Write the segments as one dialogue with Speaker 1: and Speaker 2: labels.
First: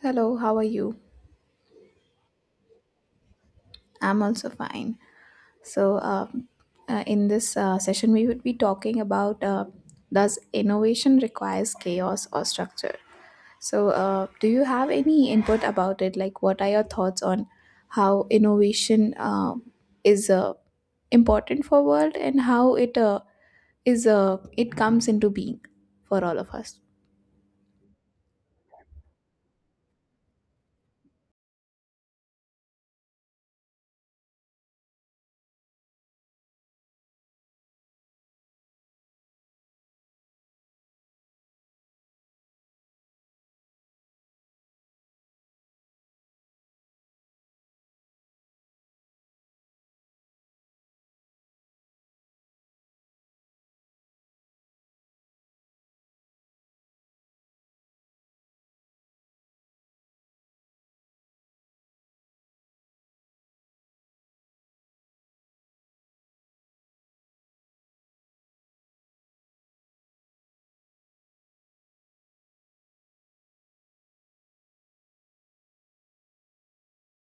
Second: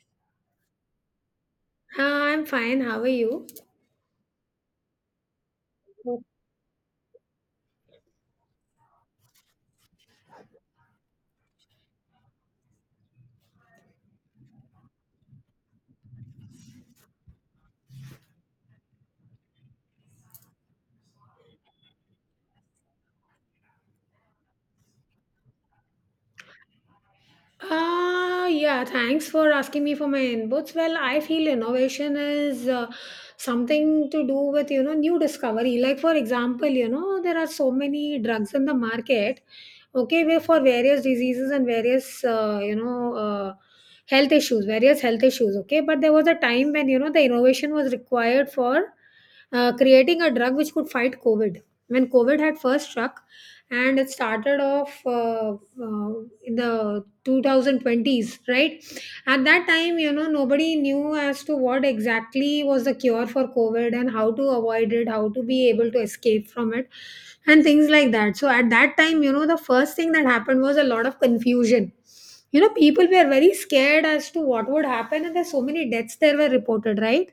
Speaker 1: Hello, how are you?
Speaker 2: I'm fine. How are you?
Speaker 1: I'm also fine. So, um, in this session, we would be talking about does innovation requires chaos or structure? So, do you have any input about it? Like, what are your thoughts on how innovation is important for world and how it is it comes into being for all of us?
Speaker 2: Yeah, thanks for asking me for my inputs. Well, I feel innovation is something to do with, you know, new discovery. Like, for example, you know, there are so many drugs in the market, okay, where for various diseases and various, health issues, various health issues, okay. But there was a time when, you know, the innovation was required for creating a drug which could fight COVID. When COVID had first struck, and it started off in the 2020s, right? At that time, you know, nobody knew as to what exactly was the cure for COVID and how to avoid it, how to be able to escape from it and things like that. So at that time, you know, the first thing that happened was a lot of confusion. You know, people were very scared as to what would happen, and there's so many deaths there were reported, right?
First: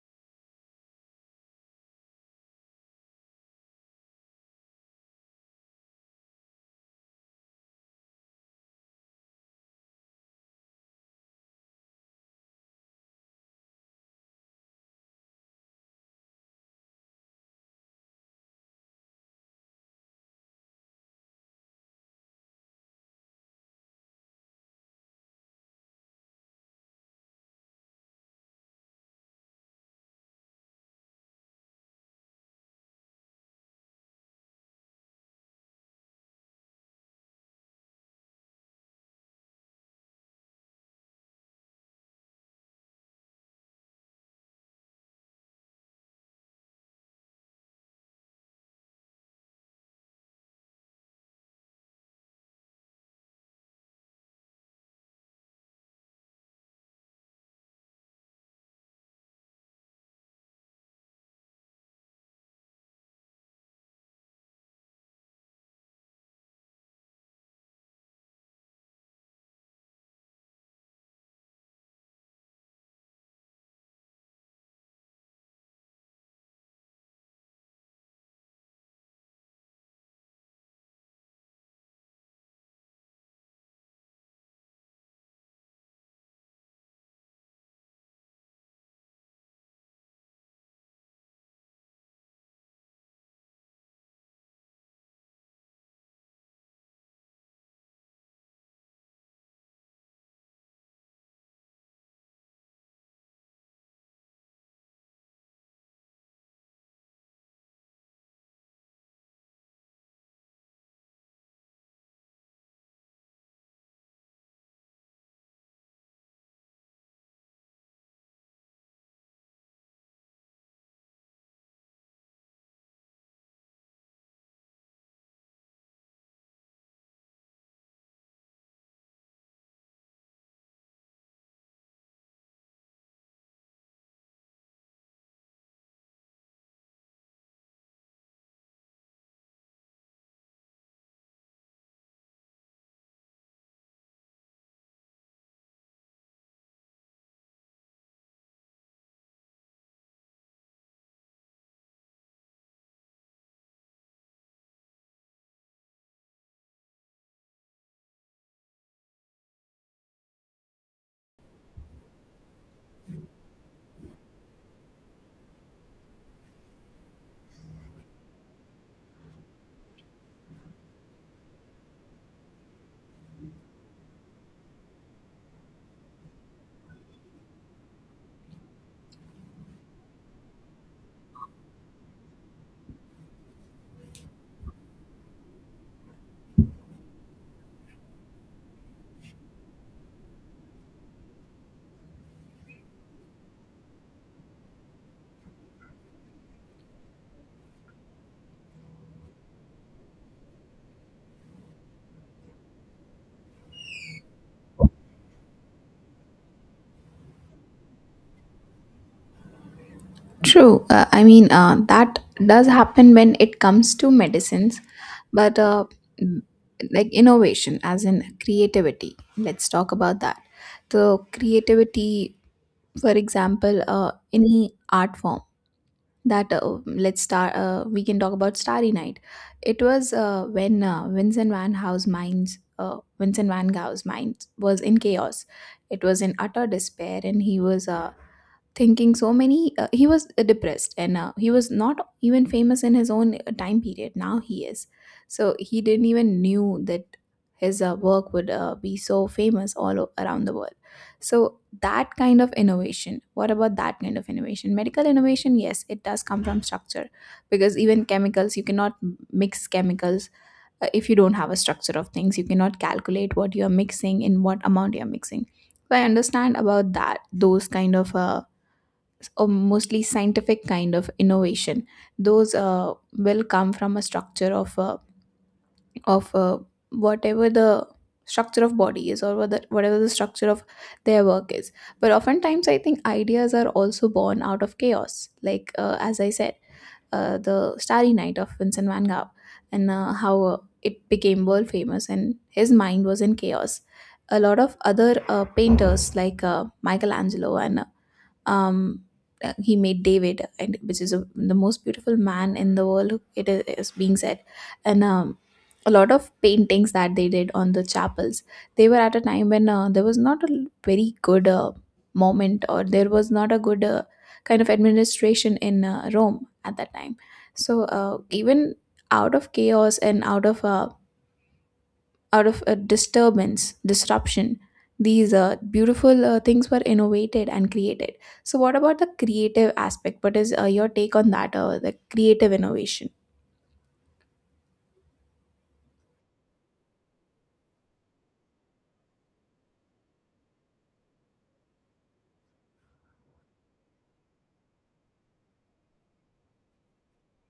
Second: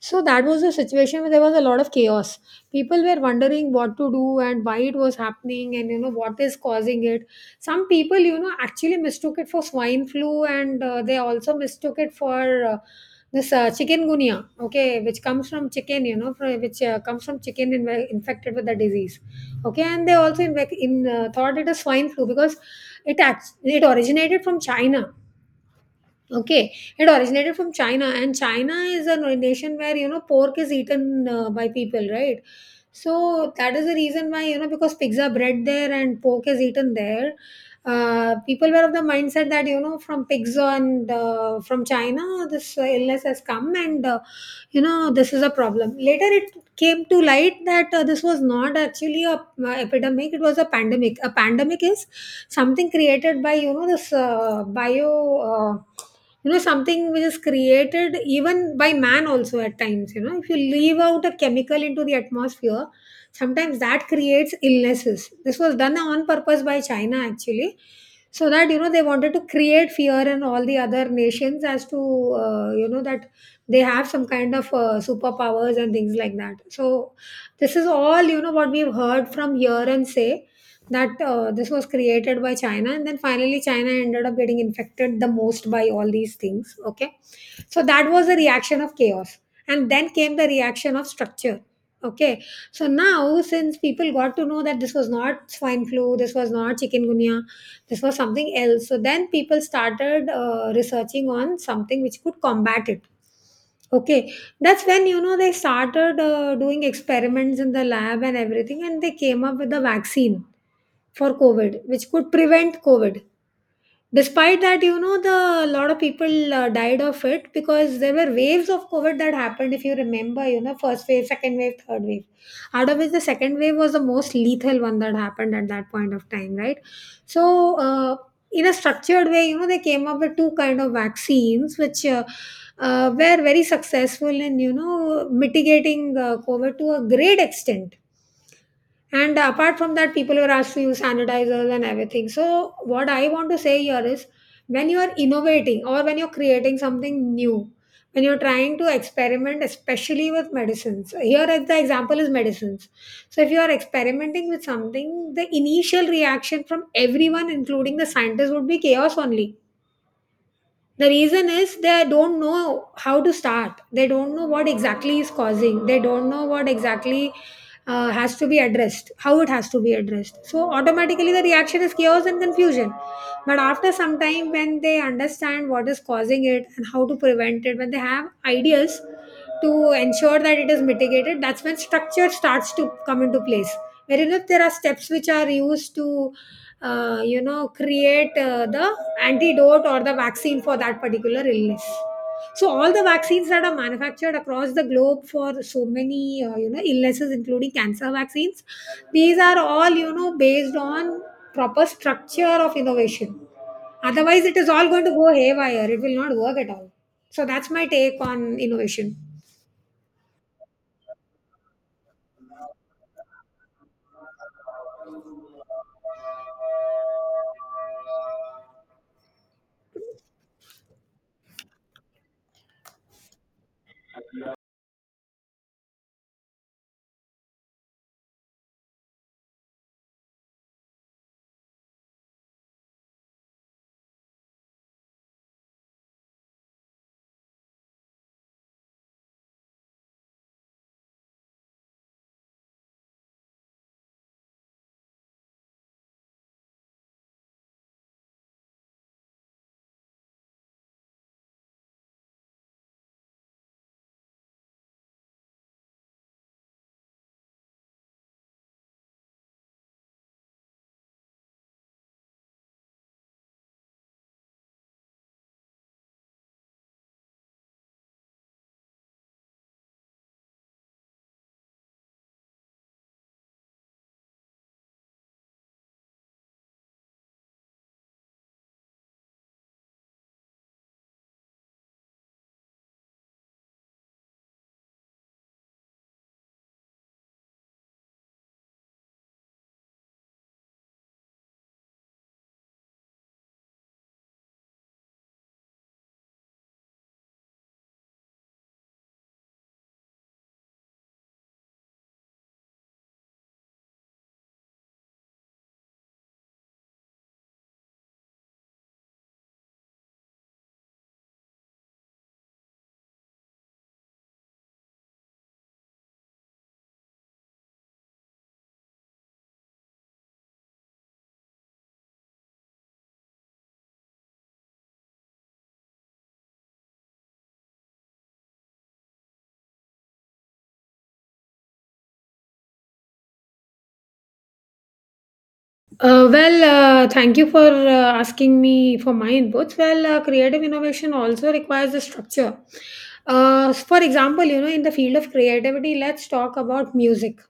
Speaker 2: So that was a situation where there was a lot of chaos. People were wondering what to do and why it was happening and, you know, what is causing it. Some people, you know, actually mistook it for swine flu, and they also mistook it for uh, this chikungunya, okay, which comes from chicken, you know, from, which comes from chicken infected with the disease, okay. And they also in thought it is swine flu because it originated from China. Okay, it originated from China, and China is a nation where, you know, pork is eaten by people, right? So that is the reason why, you know, because pigs are bred there and pork is eaten there. People were of the mindset that, you know, from pigs on from China this illness has come, and you know, this is a problem. Later it came to light that this was not actually a epidemic, it was a pandemic. A pandemic is something created by, you know, this bio uh, you know, something which is created even by man also at times. You know, if you leave out a chemical into the atmosphere, sometimes that creates illnesses. This was done on purpose by China, actually. So that, you know, they wanted to create fear in all the other nations as to you know, that they have some kind of superpowers and things like that. So this is all, you know, what we've heard from here and say that this was created by China, and then finally China ended up getting infected the most by all these things, okay. So that was the reaction of chaos, and then came the reaction of structure, okay. So now, since people got to know that this was not swine flu, this was not chikungunya, this was something else, so then people started researching on something which could combat it. Okay, that's when, you know, they started doing experiments in the lab and everything, and they came up with a vaccine for COVID, which could prevent COVID. Despite that, you know, the lot of people died of it because there were waves of COVID that happened. If you remember, you know, first wave, second wave, third wave, out of which the second wave was the most lethal one that happened at that point of time, right? So in a structured way, you know, they came up with two kind of vaccines which were very successful in, you know, mitigating COVID to a great extent. And apart from that, people were asked to use sanitizers and everything. So, what I want to say here is when you are innovating or when you're creating something new, when you're trying to experiment, especially with medicines, here at the example is medicines. So, if you are experimenting with something, the initial reaction from everyone, including the scientists, would be chaos only. The reason is they don't know how to start. They don't know what exactly is causing. They don't know what exactly has to be addressed, how it has to be addressed. So automatically the reaction is chaos and confusion. But after some time, when they understand what is causing it and how to prevent it, when they have ideas to ensure that it is mitigated, that's when structure starts to come into place, wherein if there are steps which are used to you know, create the antidote or the vaccine for that particular illness. So all the vaccines that are manufactured across the globe for so many you know, illnesses, including cancer vaccines, these are all, you know, based on proper structure of innovation. Otherwise it is all going to go haywire, it will not work at all. So that's my take on innovation.
Speaker 1: True. I mean, that does happen when it comes to medicines, but m- like innovation, as in creativity. Let's talk about that. So, creativity, for example, any art form that let's start. We can talk about Starry Night. It was when Vincent Van Gogh's mind was in chaos. It was in utter despair, and he was thinking so many he was depressed and he was not even famous in his own time period. Now he is, so he didn't even knew that his work would be so famous all around the world. So that kind of innovation, what about that kind of innovation? Medical innovation, yes, it does come from structure, because even chemicals, you cannot mix chemicals if you don't have a structure of things. You cannot calculate what you're mixing, in what amount you're mixing. So I understand about that. Those kind of or mostly scientific kind of innovation, those will come from a structure of of uh, whatever. The structure of body is or whether, whatever the structure of their work is. But oftentimes I think ideas are also born out of chaos. Like as I said, the Starry Night of Vincent Van Gogh and how it became world famous, and his mind was in chaos. A lot of other painters like Michelangelo and um, he made David, and which is, a, the most beautiful man in the world, it is being said. And a lot of paintings that they did on the chapels. They were at a time when there was not a l- very good moment, or there was not a good kind of administration in Rome at that time. So even out of chaos and out of a disturbance, disruption, these beautiful things were innovated and created. So, what about the creative aspect? What is your take on that? The creative innovation?
Speaker 2: Thank you for asking me for my inputs. Well, creative innovation also requires a structure. For example, you know, in the field of creativity, let's talk about music.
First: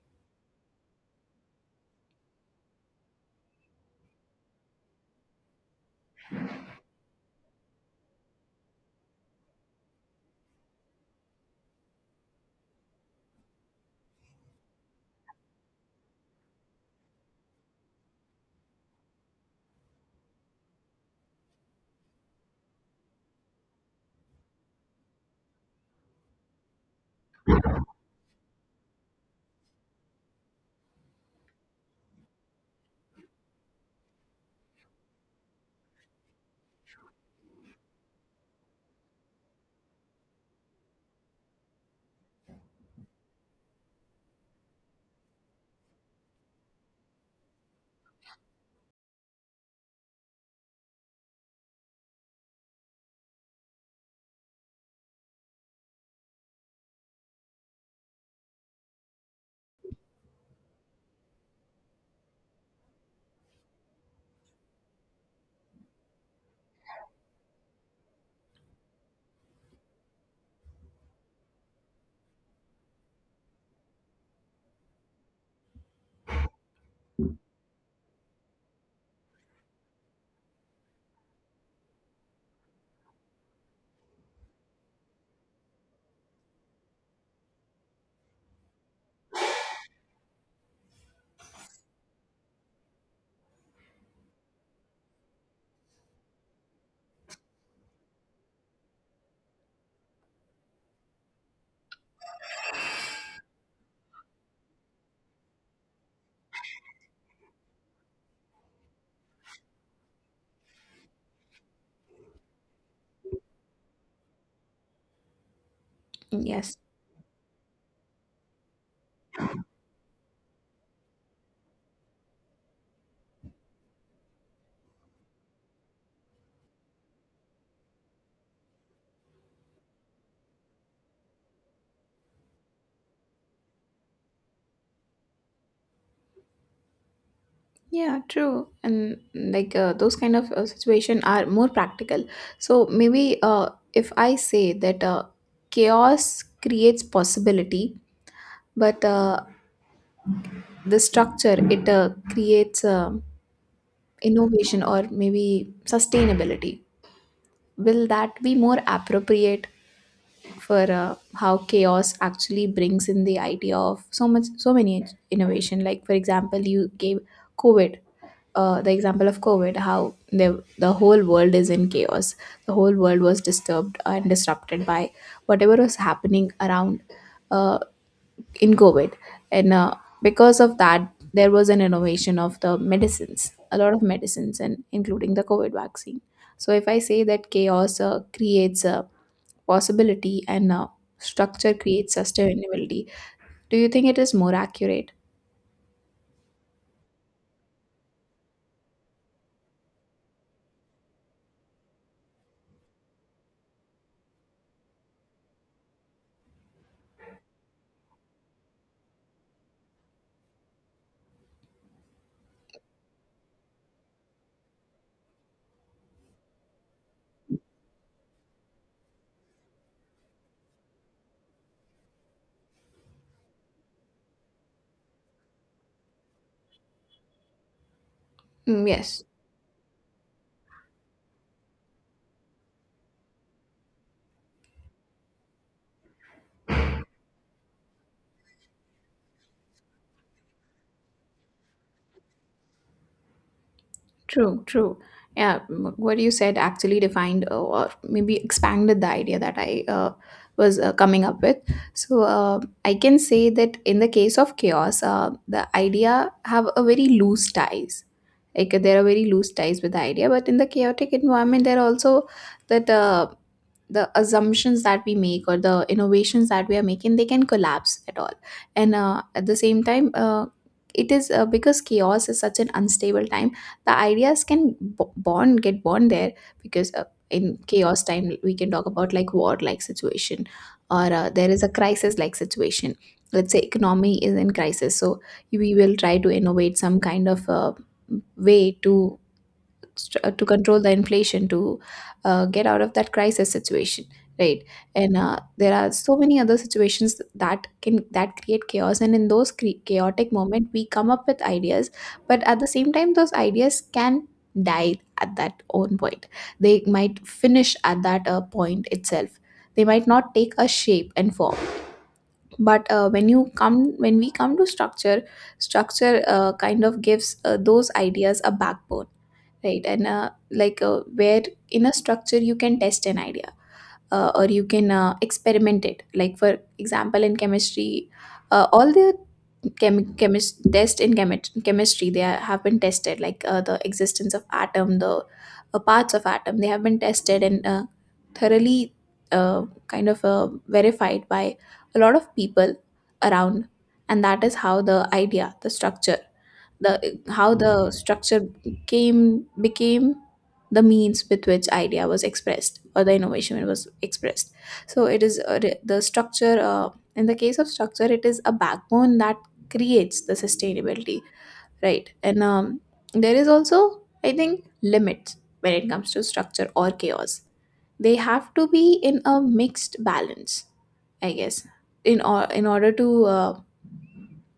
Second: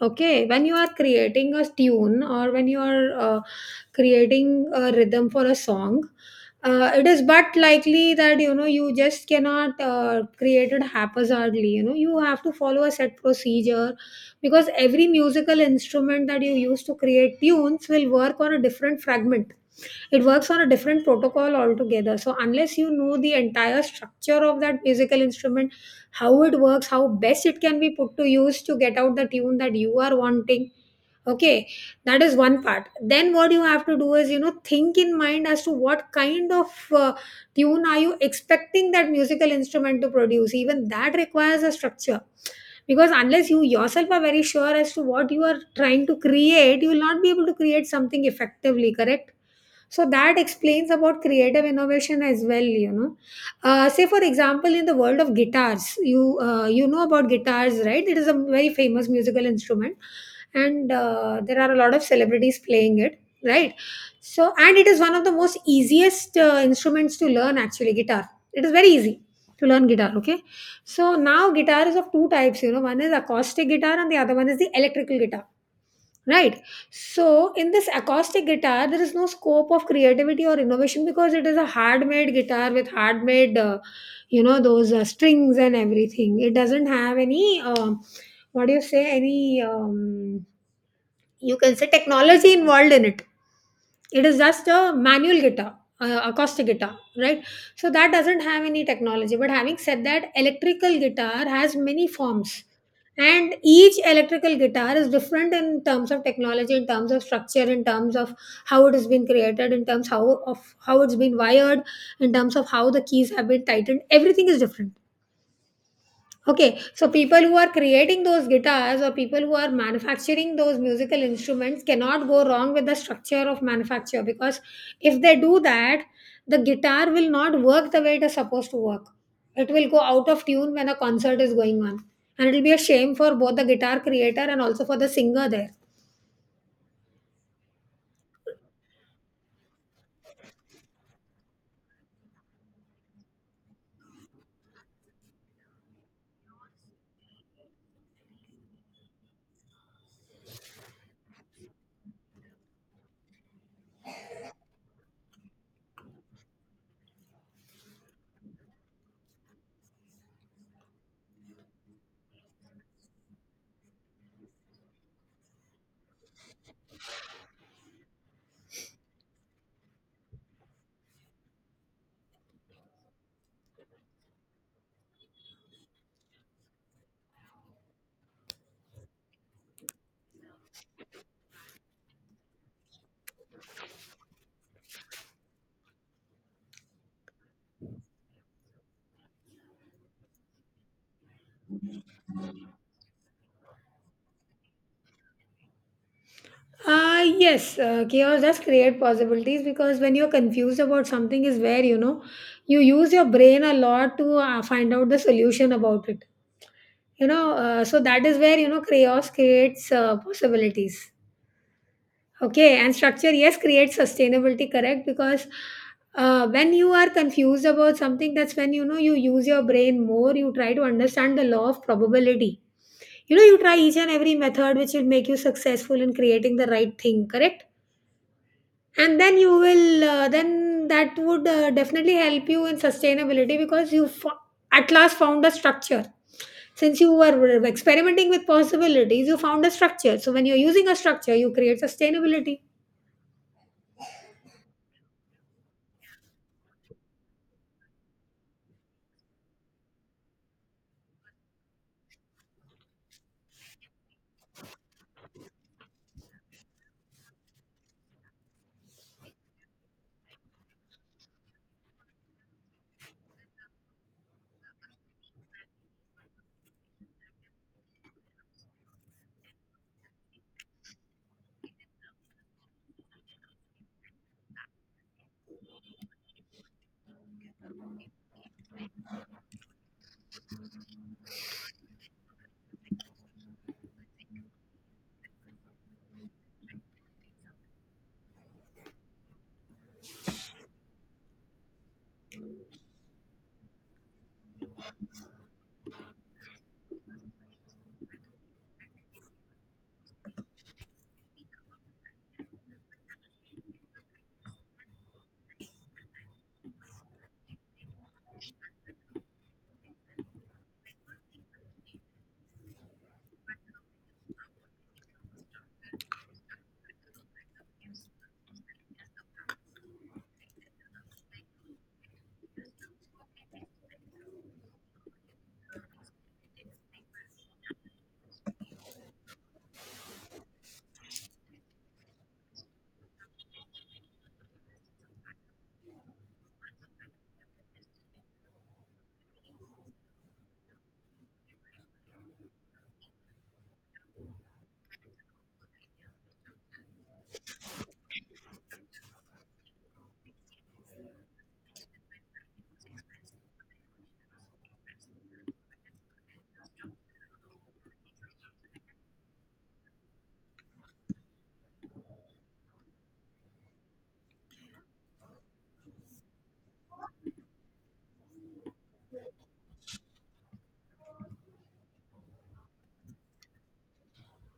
Speaker 2: Okay, when you are creating a tune or when you are creating a rhythm for a song, it is but likely that, you know, you just cannot create it haphazardly. You know, you have to follow a set procedure because every musical instrument that you use to create tunes will work on a different fragment. It works on a different protocol altogether. So unless you know the entire structure of that musical instrument, how it works, how best it can be put to use to get out the tune that you are wanting, okay, that is one part. Then what you have to do is, you know, think in mind as to what kind of uh, tune are you expecting that musical instrument to produce. Even that requires a structure, because unless you yourself are very sure as to what you are trying to create, you will not be able to create something effectively, correct? So that explains about creative innovation as well, you know. Say for example, in the world of guitars, you you know about guitars, right? It is a very famous musical instrument, and there are a lot of celebrities playing it, right? So, and it is one of the most easiest instruments to learn. Actually, guitar, it is very easy to learn guitar, okay. So now guitar is of two types, you know. One is acoustic guitar and the other one is the electrical guitar. Right. So in this acoustic guitar, there is no scope of creativity or innovation because it is a hard-made guitar with hard-made, you know, those strings and everything. It doesn't have any, what do you say, any, you can say, technology involved in it. It is just a manual guitar, acoustic guitar, right? So that doesn't have any technology. But having said that, electrical guitar has many forms, and each electrical guitar is different in terms of technology, in terms of structure, in terms of how it has been created, in terms how of how it's been wired, in terms of how the keys have been tightened. Everything is different.
Speaker 1: Yes.
Speaker 2: Okay, so people who are creating those guitars or people who are manufacturing those musical instruments cannot go wrong with the structure of manufacture, because if they do that, the guitar will not work the way it is supposed to work. It will go out of tune when a concert is going on. And it will be a shame for both the guitar creator and also for the singer there.
Speaker 1: Yeah, true. And like those kind of situation are more practical. So maybe if I say that chaos creates possibility, but the structure, it creates innovation, or maybe sustainability. Will that be more appropriate for how chaos actually brings in the idea of so much, so many innovation? Like for example, you gave COVID, the example of COVID, how the whole world is in chaos, the whole world was disturbed and disrupted by whatever was happening around uh, in COVID, and because of that, there was an innovation of the medicines, a lot of medicines, and including the COVID vaccine. So if I say that chaos creates a possibility and structure creates sustainability, do you think it is more accurate?
Speaker 2: Yes, chaos does create possibilities, because when you're confused about something, is where, you know, you use your brain a lot to find out the solution about it. You know, so that is where, you know, chaos creates possibilities, okay. And structure, yes, creates sustainability, correct, because when you are confused about something, that's when, you know, you use your brain more. You try to understand the law of probability. You know, you try each and every method which will make you successful in creating the right thing, correct.
Speaker 1: Mm,
Speaker 2: And
Speaker 1: yes.
Speaker 2: then you will then that would definitely help you in sustainability, because you at last found a structure. Since you were experimenting with possibilities, you found a structure. So when you're using a structure, you create sustainability.
Speaker 1: True, true. Yeah, what you said actually defined or maybe expanded the idea that I was coming up with. So I can say that in the case of chaos, the idea have a very loose ties. Like there are very loose ties with the idea, but in the chaotic environment, there are also that. The assumptions that we make, or the innovations that we are making, they can collapse at all, and at the same time it is because chaos is such an unstable time, the ideas can b- born get born there. Because in chaos time, we can talk about like war like situation, or there is a crisis like situation. Let's say economy is in crisis, so we will try to innovate some kind of way to to control the inflation, to get out of that crisis situation, right? And there are so many other situations that can that create chaos, and in those chaotic moment we come up with ideas. But at the same time, those ideas can die at that own point. They might finish at that point itself. They might not take a shape and form. But when we come to structure, structure kind of gives those ideas a backbone, right? And where in a structure you can test an idea, or you can experiment it. Like for example, in chemistry, all the chemist test in chemistry, they are, have been tested. Like the existence of atom, the parts of atom, they have been tested and thoroughly kind of verified by a lot of people around. And that is how the idea the structure the how the structure came became the means with which idea was expressed, or the innovation was expressed. So it is a the structure in the case of structure, it is a backbone that creates the sustainability, right? And there is also, I think, limits when it comes to structure or chaos. They have to be in a mixed balance, I guess, in order to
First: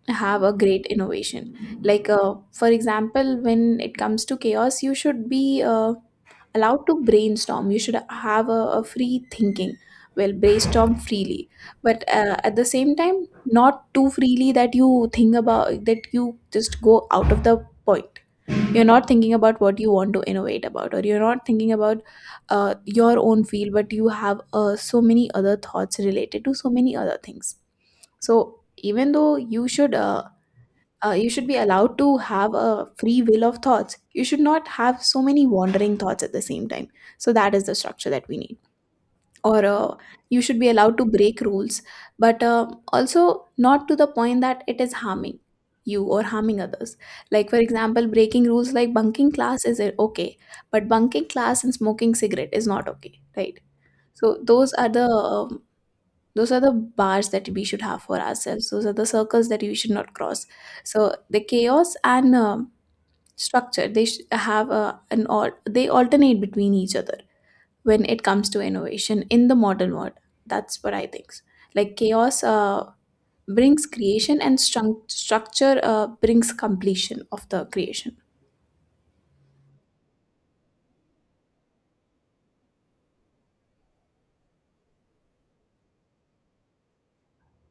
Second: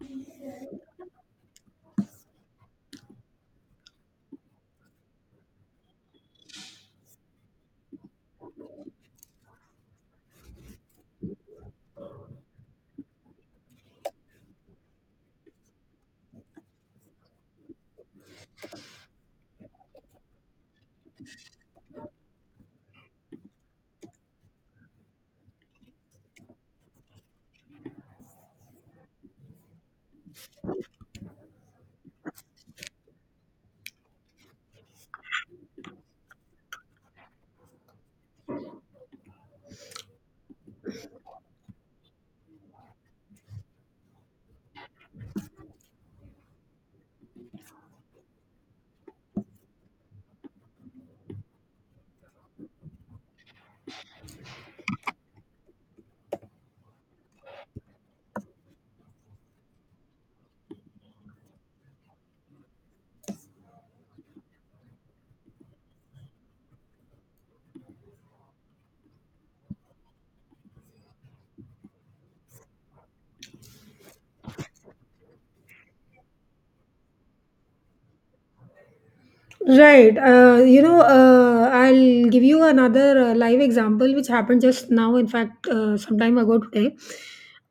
Speaker 1: have a great innovation. Like for example, when it comes to chaos, you should be allowed to brainstorm. You should have a free thinking, well, brainstorm freely, but at the same time not too freely that you think about that you just go out of the point. You're not thinking about what you want to innovate about, or you're not thinking about your own field, but you have so many other thoughts related to so many other things. So even though you should be allowed to have a free will of thoughts, you should not have so many wandering thoughts at the same time. So that is the structure that we need. Or you should be allowed to break rules, but also not to the point that it is harming you or harming others. Like for example, breaking rules like bunking class is okay, but bunking class and smoking cigarette is not okay, right? So those are the bars that we should have for ourselves, those are the circles that we should not cross. So the chaos and structure, they sh- have a, an all they alternate between each other when it comes to innovation in the modern world. That's what I think. Like chaos brings creation, and strung structure brings completion of the creation.
Speaker 2: Right. I'll give you another live example which happened just now, in fact, some time ago today.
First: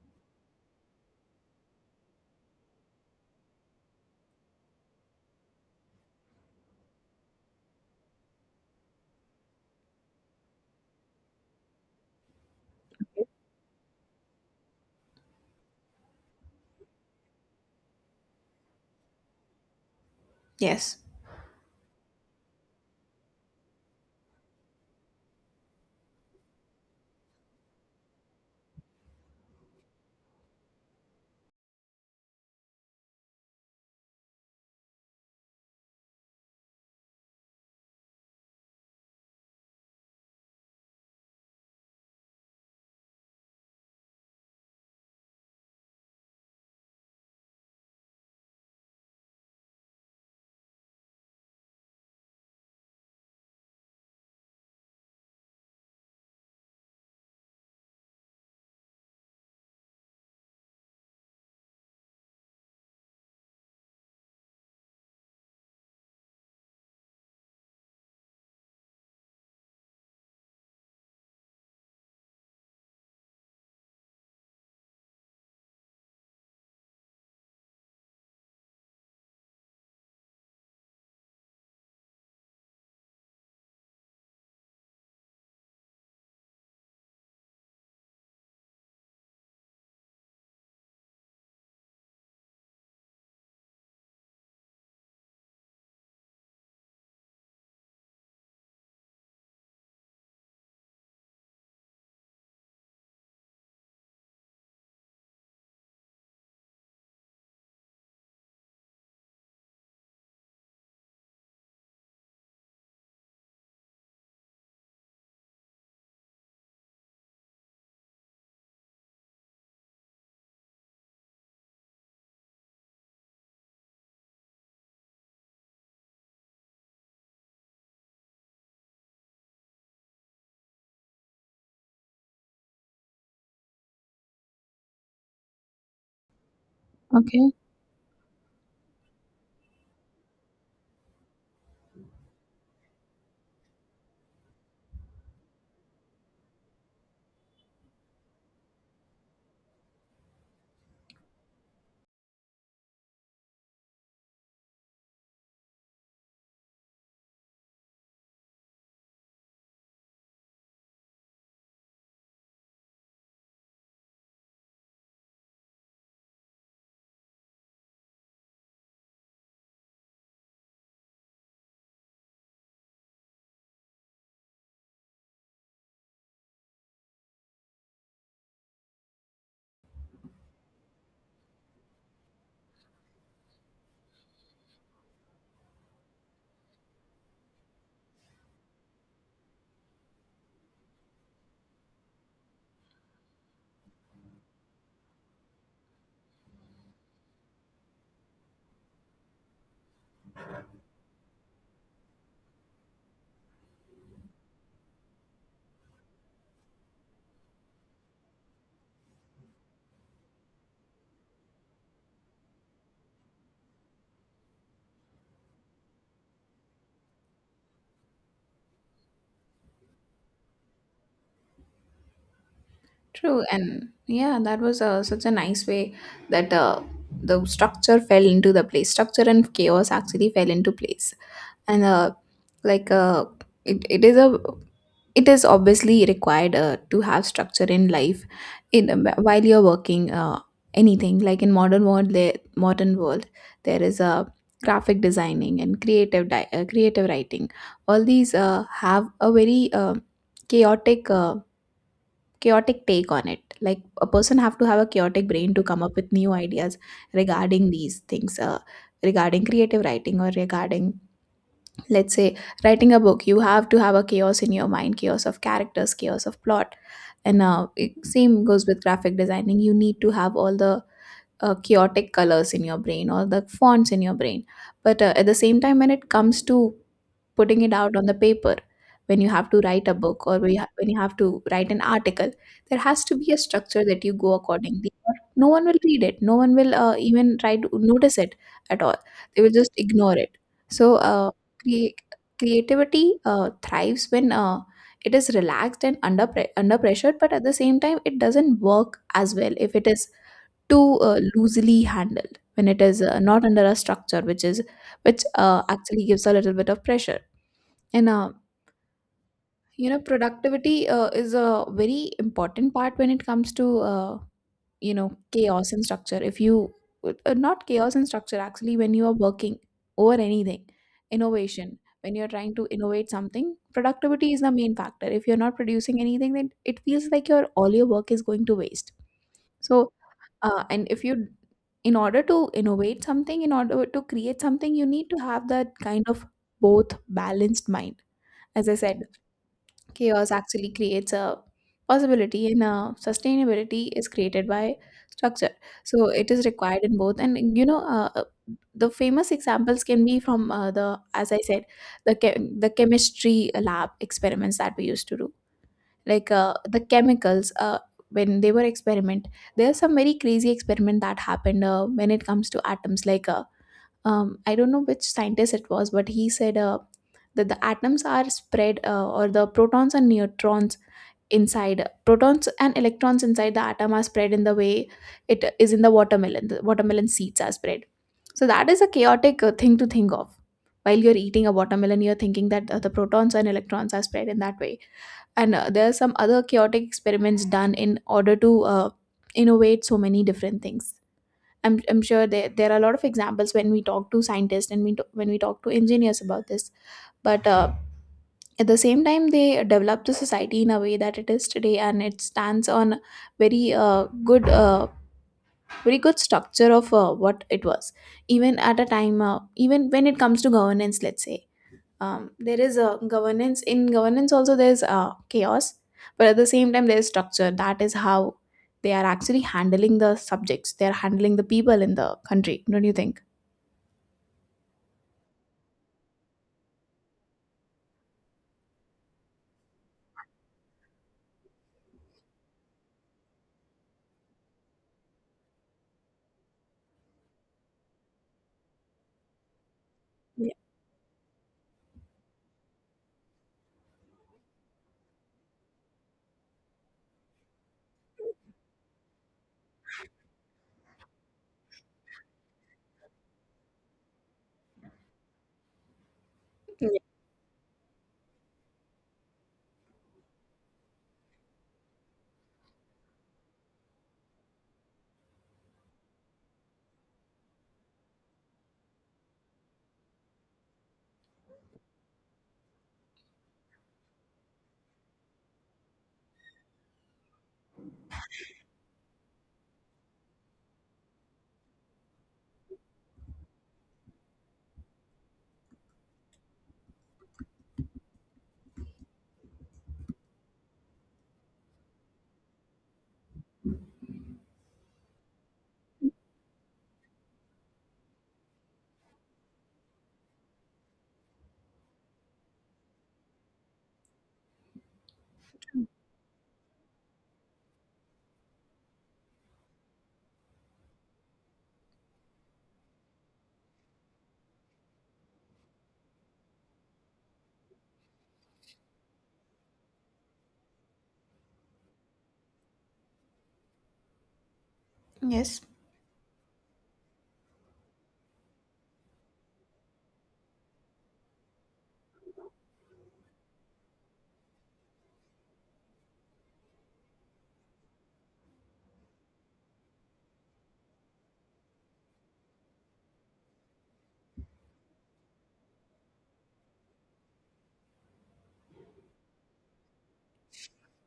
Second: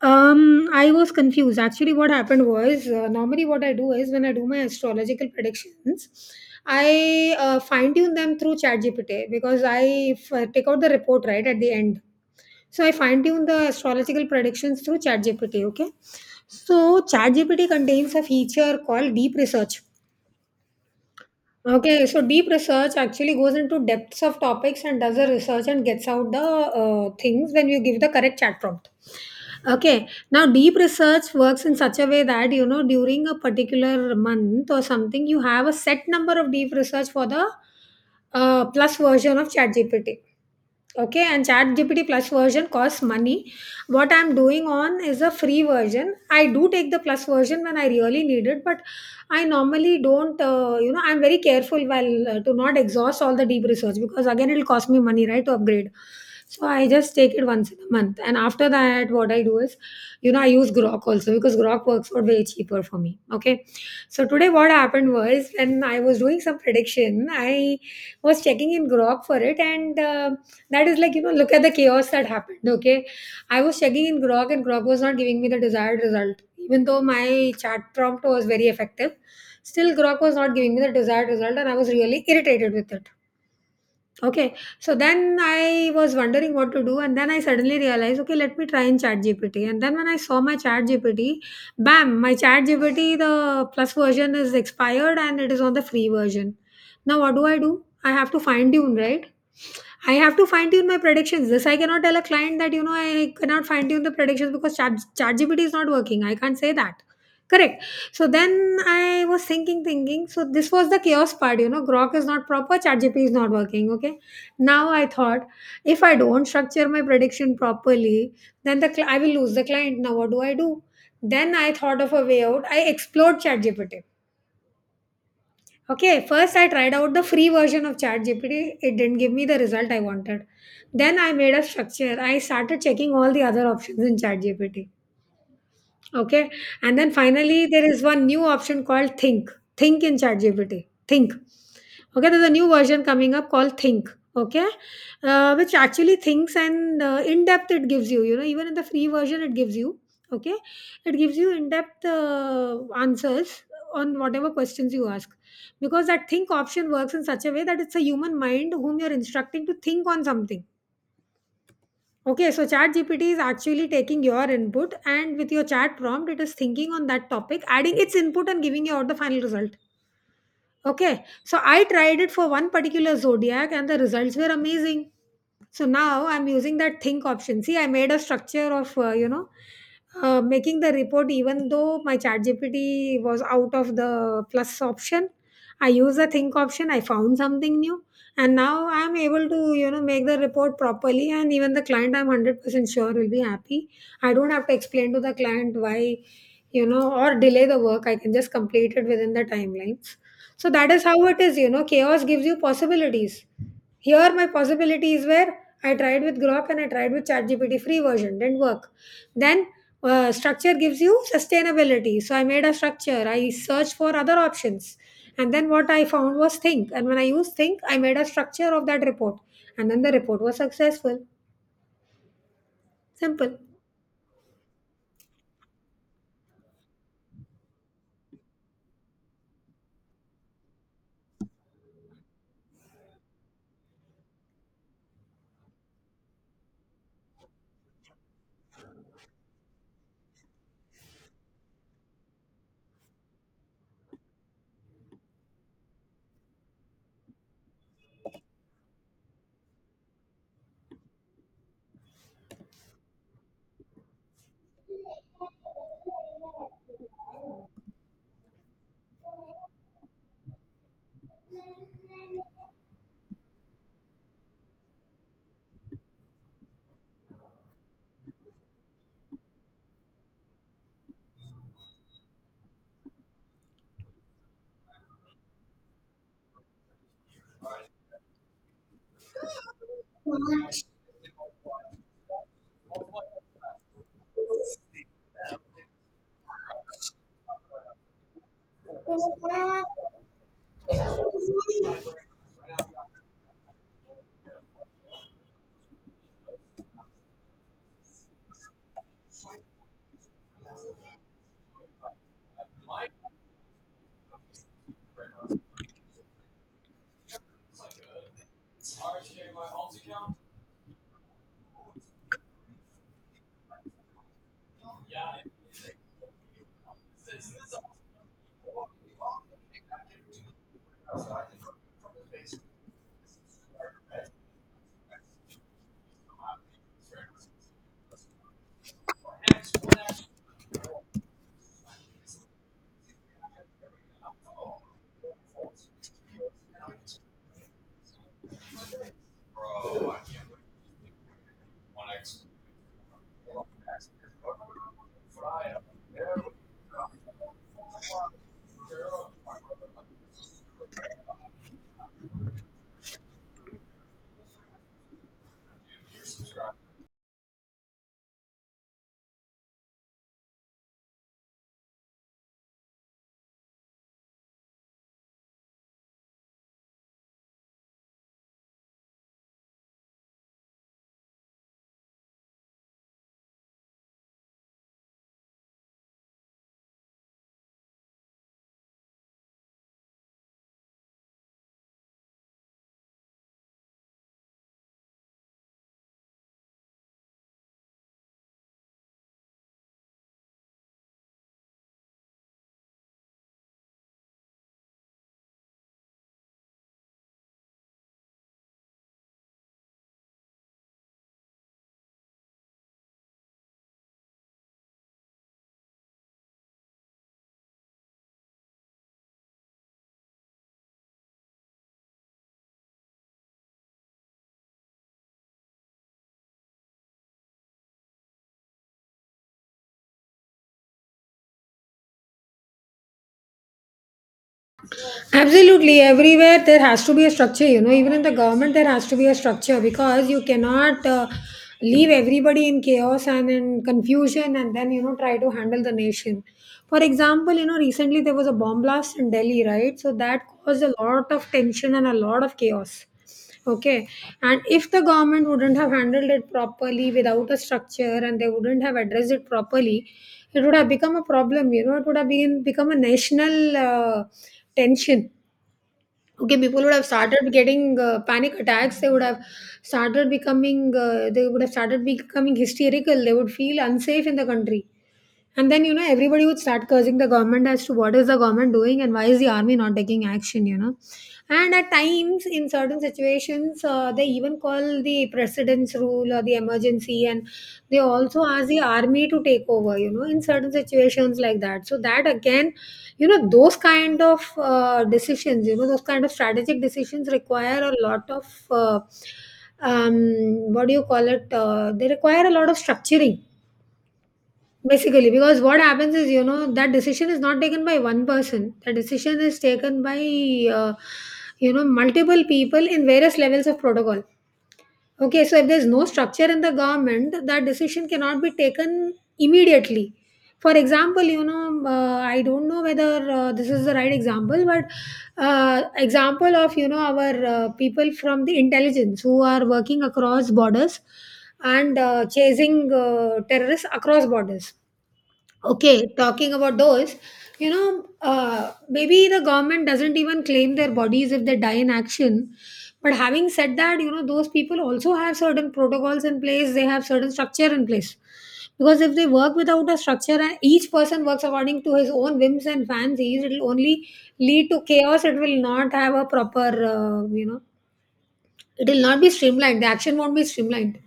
Speaker 2: I was confused. Actually, what happened was normally what I do is when I do my astrological predictions, I fine tune them through ChatGPT because I take out the report right at the end. So I fine tune the astrological predictions through ChatGPT. Okay. So ChatGPT contains a feature called deep research.
Speaker 1: Yes.
Speaker 2: Okay, so deep research actually goes into depths of topics and does the research and gets out the things when you give the correct chat prompt. Okay, now deep research works in such a way that, you know, during a particular month or something, you have a set number of deep research for the plus version of ChatGPT. Okay, and chat gpt plus version costs money. What I'm doing on is a free version. I do take the plus version when I really need it, but I normally don't. You know, I'm very careful while to not exhaust all the deep research, because again it'll cost me money, right, to upgrade. So I just take it once in a month, and after that what I do is, you know, I use Grok also, because Grok works out way cheaper for me. Okay, so today what happened was, when I was doing some prediction, I was checking in Grok for it, and that is like, you know, look at the chaos that happened, okay? I was checking in Grok, and Grok was not giving me the desired result. Even though my chat prompt was very effective, still Grok was not giving me the desired result, and I was really irritated with it. Okay, so then I was wondering what to do, and then I suddenly realized, okay, let me try in Chat GPT. And then when I saw my Chat GPT, bam, my Chat GPT the plus version is expired and it is on the free version. Now, what do? I have to fine tune, right? I have to fine tune my predictions. This I cannot tell a client that, you know, I cannot fine tune the predictions because ChatGPT is not working. I can't say that. Correct. So then I was thinking. So this was the chaos part. You know, Grok is not proper. ChatGPT is not working. Okay. Now I thought, if I don't structure my prediction properly, then I will lose the client. Now what do I do? Then I thought of a way out. I explored ChatGPT. Okay, first I tried out the free version of ChatGPT. It didn't give me the result I wanted. Then I made a structure. I started checking all the other options in ChatGPT. Okay, and then
Speaker 1: Okay.
Speaker 2: finally there is one new option called Think. Think in ChatGPT. Think. Okay, there's a new version coming up called Think. Okay, which actually thinks, and in depth it gives you. You know, even in the free version it gives you. Okay, it gives you in depth answers on whatever questions you ask, because that think option works in such a way that it's a human mind whom you're instructing to think on something. Okay, so chat gpt is actually taking your input, and with your chat prompt it is thinking on that topic, adding its input and giving you out the final result. Okay, so I tried it for one particular zodiac and the results were amazing. So now I'm using that think option. See, I made a structure of, you know, making the report even though my Chat GPT was out of the plus option. I use the think option, I found something new, and now I'm able to, you know, make the report properly. And even the client, I'm 100% sure, will be happy. I don't have to explain to the client why, you know, or delay the work. I can just complete it within the timelines. So that is how it is, you know, chaos gives you possibilities. Here, my possibilities were, I tried with Grok and I tried with ChatGPT free version, didn't work. Then structure gives you sustainability. So I made a structure, I searched for other options. And then what I found was think. And when I used think, I made a structure of that report. And then the report was successful.
Speaker 1: True,
Speaker 2: Simple.
Speaker 1: and yeah, that was such a nice way that the structure fell into the place. Structure and chaos actually fell into place, and like uh, it is a, it is obviously required to have structure in life, in while you're working anything. Like in modern world there is a graphic designing and creative creative writing. All these have a very chaotic uh, chaotic take on it. Like a person have to have a chaotic brain to come up with new ideas regarding these things, regarding creative writing, or regarding, let's say, writing a book. You have to have a chaos in your mind, chaos of characters, chaos of plot, and same goes with graphic designing. You need to have all the chaotic colors in your brain, or the fonts in your brain. But at the same time, when it comes to putting it out on the paper, when you have to write a book, or when you have to write an article, there has to be a structure that you go accordingly, or no one will read it, no one will even try to notice it at all, they will just ignore it. So crea- creativity thrives when it is relaxed and under under pressure, but at the same time, it doesn't work as well if it is too loosely handled, when it is not under a structure which is, which actually gives a little bit of pressure. And you know, productivity is a very important part when it comes to you know, chaos and structure. If you not chaos and structure, actually, when you are working over anything, innovation. When you're trying to innovate something, productivity is the main factor. If you're not producing anything, then it feels like your all your work is going to waste. So, and if you, In order to innovate something, in order to create something, you need to have that kind of both balanced mind, as I said, chaos actually creates a possibility, and sustainability is created by structure, so it is required in both. And you know The famous examples can be from the, as I said, the chemistry lab experiments that we used to do, like the chemicals. When they were experiment, there's some very crazy experiment that happened when it comes to atoms, like I don't know which scientist it was, but he said that the atoms are spread, or the protons and neutrons inside, protons and electrons inside the atom are spread in the way it is in the watermelon. The watermelon seeds are spread. So that is a chaotic thing to think of. While you're eating a watermelon, you're thinking that the protons and electrons are spread in that way. And there are some other chaotic experiments done in order to innovate so many different things. I'm sure there are a lot of examples when we talk to scientists and when we talk to engineers about this. But at the same time, they developed the society in a way that it is today, and it stands on very good, very good structure of what it was. Even at a time, even when it comes to governance, let's say, there is a governance. In governance, also there's chaos, but at the same time, there's structure. That is how they are actually handling the subjects. They are handling the people in the country. Don't you think?
Speaker 2: Absolutely, everywhere there has to be a structure. You know, even in the government, there has to be a structure, because you cannot leave everybody in chaos and in confusion and then, you know, try to handle the nation. For example, you know, recently there was a bomb blast in Delhi, right? So that
Speaker 1: Yeah.
Speaker 2: caused a lot of tension and a lot of chaos. Okay. And if the government wouldn't have handled it properly without a structure, and they wouldn't have addressed it properly, it would have become a problem. You know, it would have been, become a national tension. Okay, people
Speaker 1: Yeah.
Speaker 2: would have started getting panic attacks. They would have started becoming, they would have started becoming hysterical. They would feel unsafe in the country. And then, you know, everybody would start cursing the government as to what is the government doing and why is the army not taking action, you know. And at times, in certain situations, they even call the precedence rule or the emergency, and they also ask the army to take over, you know, in certain situations like that. So, that again, you know, those kind of decisions, you know, those kind of strategic decisions require a lot of, uh, um, what do you call it? They require a lot of structuring. Basically, because what happens is, you know, that decision is not taken by one person. The decision is taken by, uh, you know, multiple people in various levels of protocol. Okay, so if there's no structure in the government, that decision cannot be taken immediately. For example, you know, I don't know whether this is the right example, but example of, you know, our people from the intelligence who are working across borders and chasing terrorists across borders.
Speaker 1: Yes.
Speaker 2: Okay, talking about those, you know, maybe the government doesn't even claim their bodies if they die in action. But having said that, you know, those people also have certain protocols in place, they have certain structure in place. Because if they work without a structure and each person works according to his own whims and fancies, it will only lead to chaos. It will not have a proper, you know, it will not be streamlined. The action won't be streamlined,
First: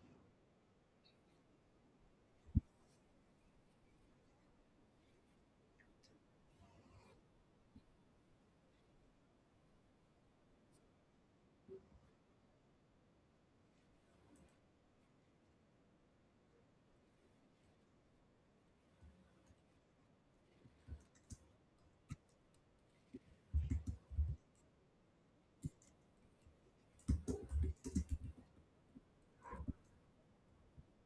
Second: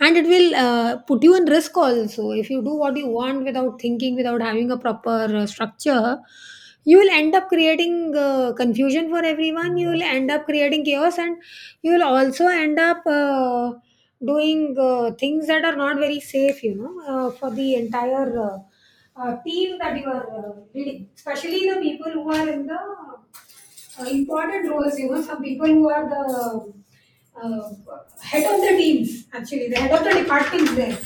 Speaker 2: and it will put you in risk also. If you do what you want without thinking, without having a proper structure, you will end up creating confusion for everyone, you will end up creating chaos, and you will also end up doing things that are not very safe, you know, for the entire team that you are leading, especially the people who are in the important roles, you know, some people who are the uh, head of the teams, actually, the head of the departments there.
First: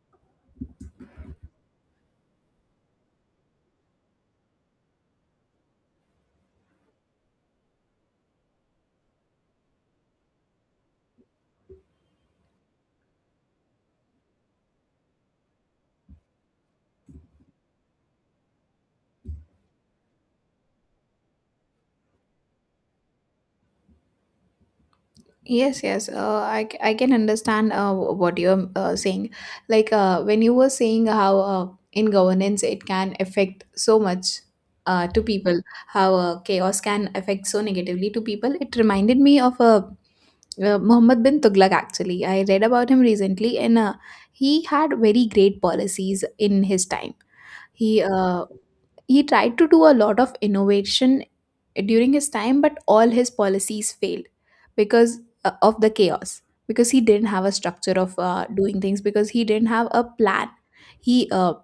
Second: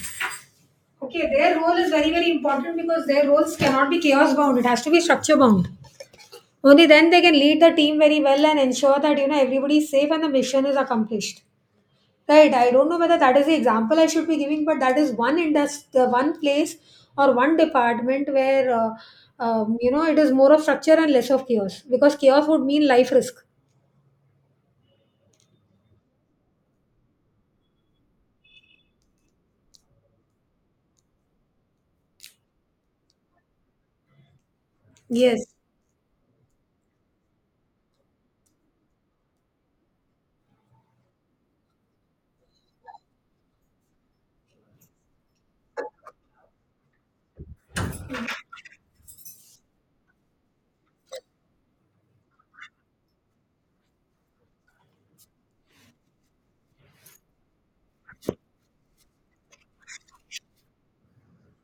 Speaker 2: Okay, their role is very, very important, because their roles cannot be chaos bound, it has to be structure bound. Only then they can lead the team very well and ensure that, you know, everybody is safe and the mission is accomplished. Right, I don't know whether that is the example I should be giving, but that is one industry, the one place or one department where, you know, it is more of structure and less of chaos, because chaos would mean life risk.
Speaker 1: Yes, yes. I can understand what you're saying. Like when you were saying how in governance it can affect so much to
Speaker 2: Yes.
Speaker 1: people, how chaos can affect so negatively to people, it reminded me of Muhammad bin Tughlaq, actually. I read about him recently, and he had very great policies in his time. He he tried to do a lot of innovation during his time, but all his policies failed because of the chaos, because he didn't have a structure of doing things, because he didn't have a plan. He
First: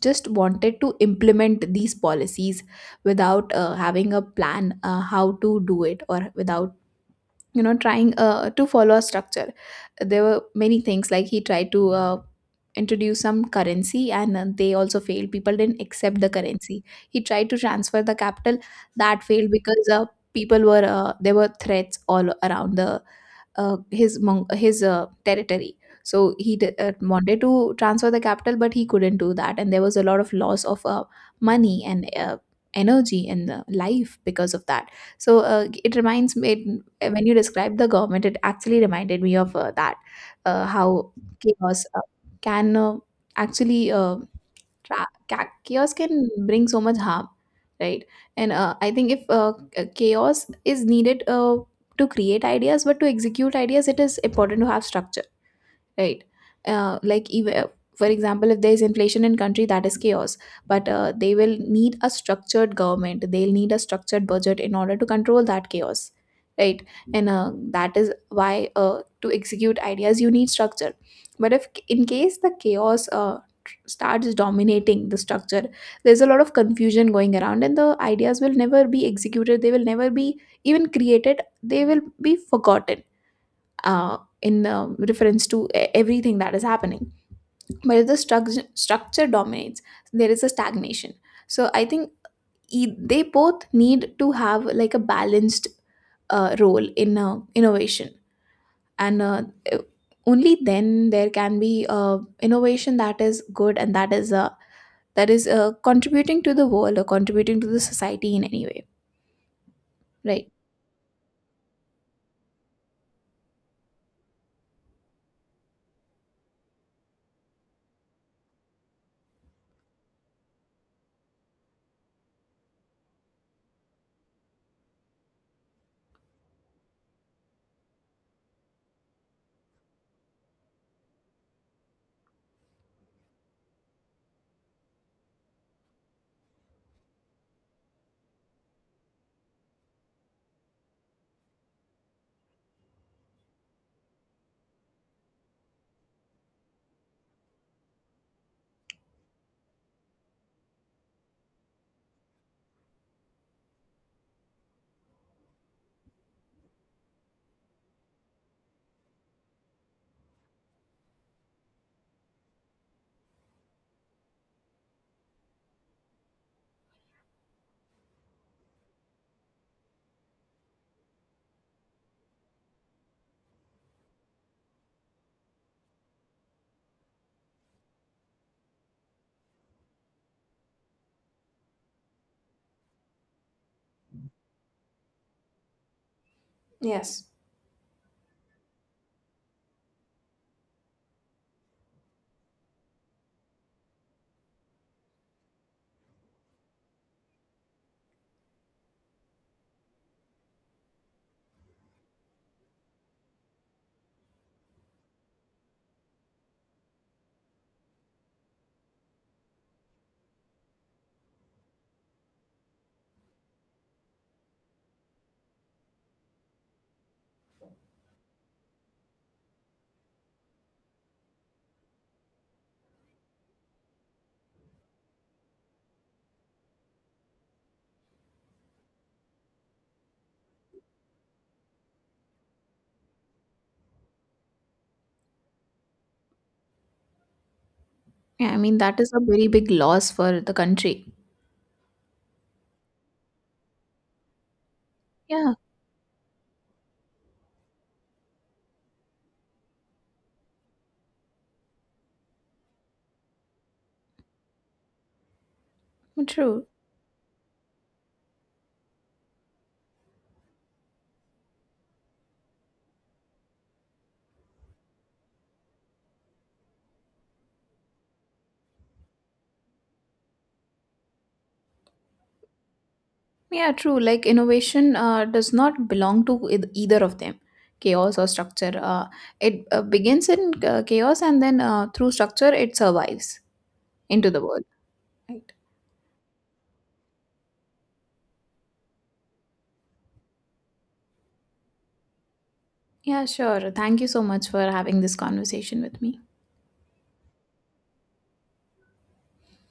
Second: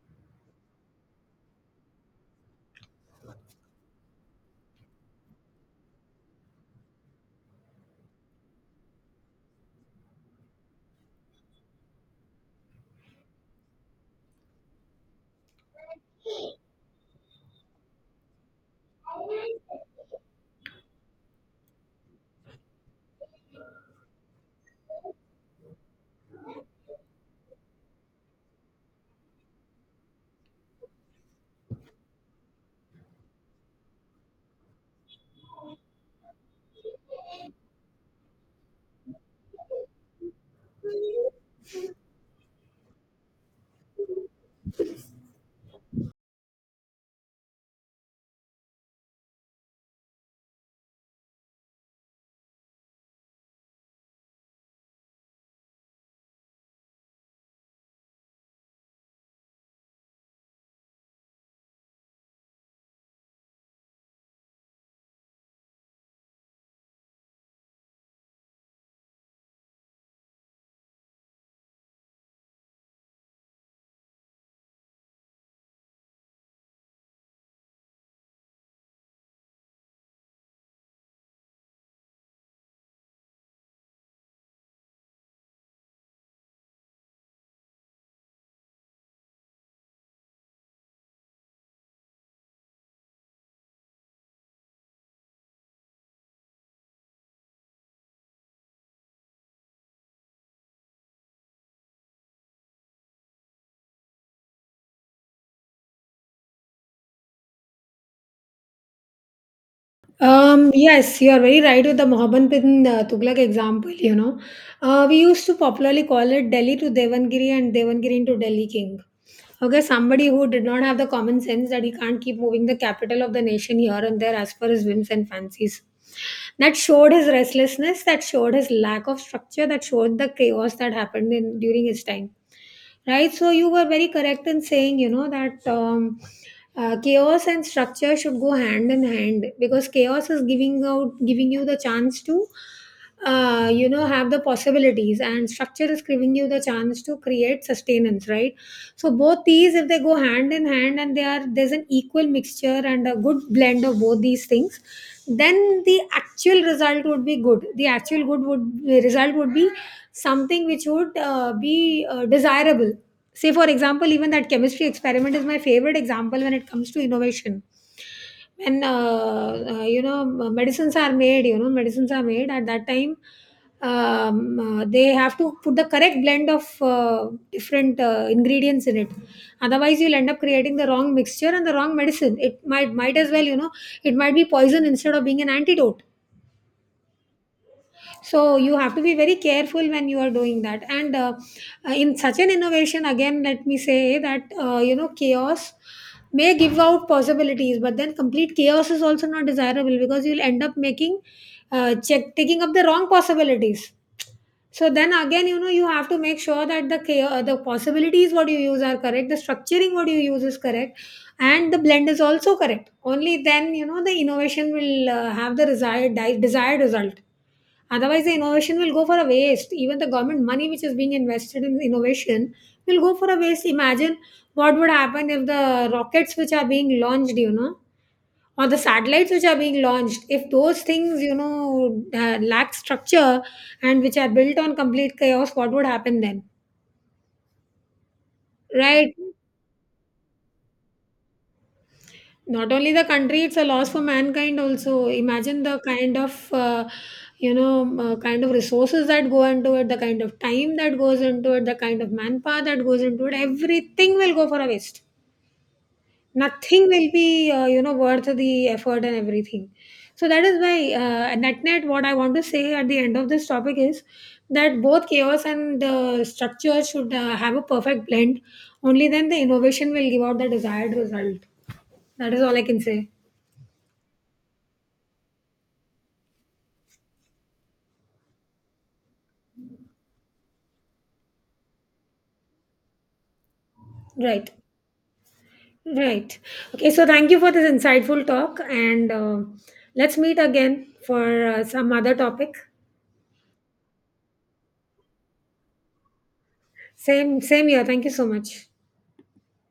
Speaker 1: just wanted to implement these policies without having a plan, how to do it, or without, you know, trying to follow a structure. There were many things, like he tried to introduce some currency, and they also failed, people didn't accept the currency. He tried to transfer the capital, that failed because people were, there were threats all around the his territory. So he did, wanted to transfer the capital, but he couldn't do that, and there was a lot of loss of money and energy and life because of that. So it reminds me, it, when you described the government, it actually reminded me of that, how chaos can actually chaos can bring so much harm, right? And I think if chaos is needed to create ideas, but to execute ideas it is important to have structure, right? uh, like ev- for example, if there is inflation in country, that is chaos, but they will need a structured government, they'll need a structured budget in order to control that chaos, right? And that is why, to execute ideas you need structure. But if in case the chaos starts dominating the structure, there's a lot of confusion going around, and the ideas will never be executed, they will never be even created, they will be forgotten in reference to everything that is happening. But if the structure dominates, there is a stagnation. So I think they both need to have like a balanced role in innovation, and uh, e-, only then there can be innovation that is good and that is contributing to the world or contributing to the society in any way, right?
Speaker 2: Yes, you are very right with the Mohammed bin Tughlaq example, you know. We used to popularly call it Delhi to Devangiri and Devangiri to Delhi King. Okay, somebody who did not have the common sense that he can't keep moving the capital of the nation here and there as per his whims and fancies. That showed his restlessness, that showed his lack of structure, that showed the chaos that happened in during his time. Right. So you were very correct in saying, you know, that chaos and structure should go hand in hand, because chaos is giving out, giving you the chance to, you know, have the possibilities, and structure is giving you the chance to create sustenance. Right. So both these, if they go hand in hand, and they are, there's an equal mixture and a good blend of both these things, then the actual result would be good. The actual good would result would be something which would be desirable. Say for example, even that chemistry experiment is my favorite example when it comes to innovation. When you know, medicines are made, you know, medicines are made at that time, they have to put the correct blend of different ingredients in it, otherwise you'll end up creating the wrong mixture and the wrong medicine. It might as well, you know, it might be poison instead of being an antidote.
Speaker 1: Yes.
Speaker 2: So you have to be very careful when you are doing that, and in such an innovation, again, let me say that, you know, chaos may give out possibilities, but then complete chaos is also not desirable, because you'll end up making check taking up the wrong possibilities. So then again, you know, you have to make sure that the possibilities what you use are correct, the structuring what you use is correct, and the blend is also correct. Only then, you know, the innovation will have the desired result. Otherwise, the innovation will go for a waste. Even the government money which is being invested in innovation will go for a waste. Imagine what would happen if the rockets which are being launched, you know, or the satellites which are being launched, if those things, you know, lack structure and which are built on complete chaos, what would happen then?
Speaker 1: Yeah, I mean that is
Speaker 2: Right,
Speaker 1: a very big loss for the country.
Speaker 2: not only the country, it's a loss for mankind also.
Speaker 1: Yeah,
Speaker 2: Imagine the kind of you know, kind of resources that go into it, the kind of time that goes into it, the kind of manpower that goes into it, everything will go for a waste.
Speaker 1: true.
Speaker 2: Nothing will be you know, worth the effort and everything. So that is why, net net, what I want to say at the end of this topic is that both chaos and structure should have a perfect blend. Only then the innovation will give out the desired result. That is all I can say.
Speaker 1: Yeah, true. Like innovation does not belong to either of them, chaos or structure. It begins in chaos, and then through structure it survives into the
Speaker 2: Right.
Speaker 1: world. Right.
Speaker 2: Right. Okay, so thank you for this insightful talk, and let's meet again for some other topic.
Speaker 1: Yeah, sure. Thank you so much for having this conversation with me.
Speaker 2: Same here, thank you so much.